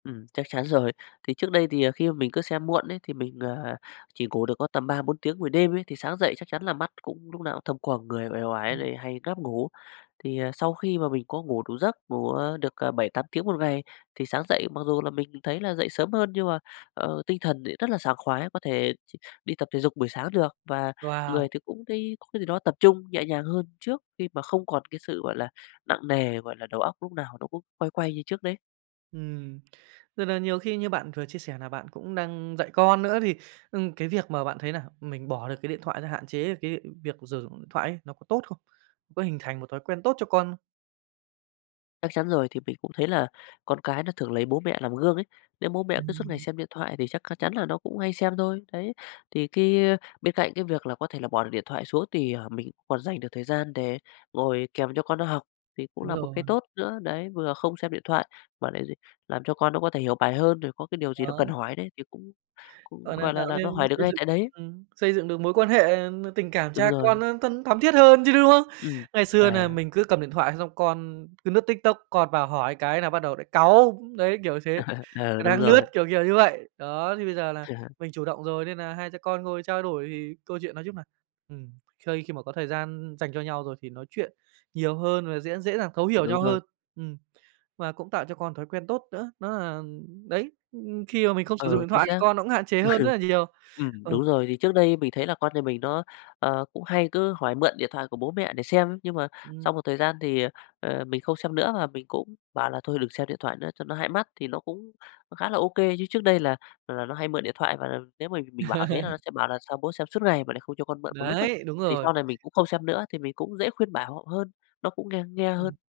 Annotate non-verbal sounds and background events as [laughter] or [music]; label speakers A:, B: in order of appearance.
A: Ừm, chắc chắn rồi. Thì trước đây thì, ờ, khi mà mình cứ xem muộn ấy, thì mình, à, chỉ ngủ được có tầm 3-4 tiếng buổi đêm ấy, thì sáng dậy chắc chắn là mắt cũng lúc nào cũng thâm quầng, người uể oải
B: Ừm.
A: lại hay ngáp ngủ. Thì, ờ, sau khi mà mình có ngủ đủ giấc, ngủ, ờ, được, ờ, 7-8 tiếng một ngày thì sáng dậy mặc dù là mình thấy là dậy sớm hơn, nhưng mà, ờ, tinh thần lại rất là sảng khoái, có thể ch đi tập thể dục buổi sáng được. Và người
B: Wow!
A: thì cũng thấy có cái gì đó tập trung nhẹ nhàng hơn trước, khi mà không còn cái sự, gọi là, nặng nề, gọi là, đầu óc lúc nào nó cũng quay quay như trước đấy.
B: Ừm, tức nà nhiều khi như bạn vừa chia sẻ nà bạn cũng đang dạy con nữa, thì, ừm, cái việc mà bạn thấy là mình bỏ được cái điện thoại ra, hạn chế cái việc sử dụng điện thoại ấy, nó có tốt không? Có hình thành một thói quen tốt cho con không?
A: Chắc chắn rồi. Thì mình cũng thấy là con cái nó thường lấy bố mẹ làm gương ấy. Nếu bố mẹ cứ suốt ngày
B: Ừm.
A: xem điện thoại thì chắc c chắn là nó cũng hay xem thôi, đấy. Thì cái bên cạnh cái việc là có thể là bỏ được điện thoại xuống, thì, ờ, mình còn dành được thời gian để ngồi kèm cho con nó học thì cũng
B: Đúng
A: là một cái
B: rồi.
A: tốt nữa. Đấy, vừa không xem điện thoại mà lại làm cho con nó có thể hiểu bài hơn, rồi có cái điều gì nó
B: Đó.
A: cần hỏi đấy thì cũng cũng
B: Gọi là
A: gọi là
B: tạo
A: là nó
B: nên,
A: hỏi được
B: xây
A: ngay
B: dựng
A: tại đấy.
B: ừm, xây dựng được mối quan hệ, ờ, tình cảm
A: Đúng
B: cha con
A: rồi.
B: nó thân thắm thiết hơn chứ, đúng không?
A: Ừm.
B: Ngày xưa nà
A: À.
B: mình cứ cầm điện thoại xong con cứ lướt TikTok, con vào hỏi cái là bắt đầu lại cáu. Đấy, kiểu thế,
A: [laughs] Ờ,
B: ờ,
A: đúng
B: đang lướt,
A: rồi.
B: kiểu kiểu như vậy. Đó, thì bây giờ là
A: [laughs]
B: mình chủ động rồi, nên nà hai cha con ngồi trao đổi thì câu chuyện nói chung là, ừm, khơi khi mà có thời gian dành cho nhau rồi thì nói chuyện nhiều hơn và dễ dễ dàng thấu hiểu
A: Đúng
B: nhau
A: rồi.
B: hơn. Ừm. Và cũng tạo cho con thói quen tốt nữa, đó là đấy, ừm, khi mà mình không sử dụng
A: Ờ,
B: điện
A: chính
B: thoại thì
A: xác.
B: con nó cũng hạn chế hơn rất
A: [laughs]
B: là nhiều.
A: Ừm,
B: Ừ.
A: đúng rồi. Thì trước đây mình thấy là con nhà mình nó, ờ, cũng hay cứ hỏi mượn điện thoại của bố mẹ để xem, nhưng mà sau
B: Ừm.
A: một thời gian thì, ờ, ờ, mình không xem nữa và mình cũng bảo là "Thôi đừng xem điện thoại nữa cho nó hại mắt", thì nó cũng nó khá là ô kê. Chứ trước đây là là là nó hay mượn điện thoại, và nếu mà mình mình bảo thế là nó
B: [laughs]
A: sẽ bảo là "Sao bố xem suốt ngày mà lại không cho con mượn một lúc ấy."
B: Đấy, đúng
A: Thì
B: rồi.
A: sau này mình cũng không xem nữa thì mình cũng dễ khuyên bảo hơn, nó cũng nghe nghe hơn.
B: Ừm.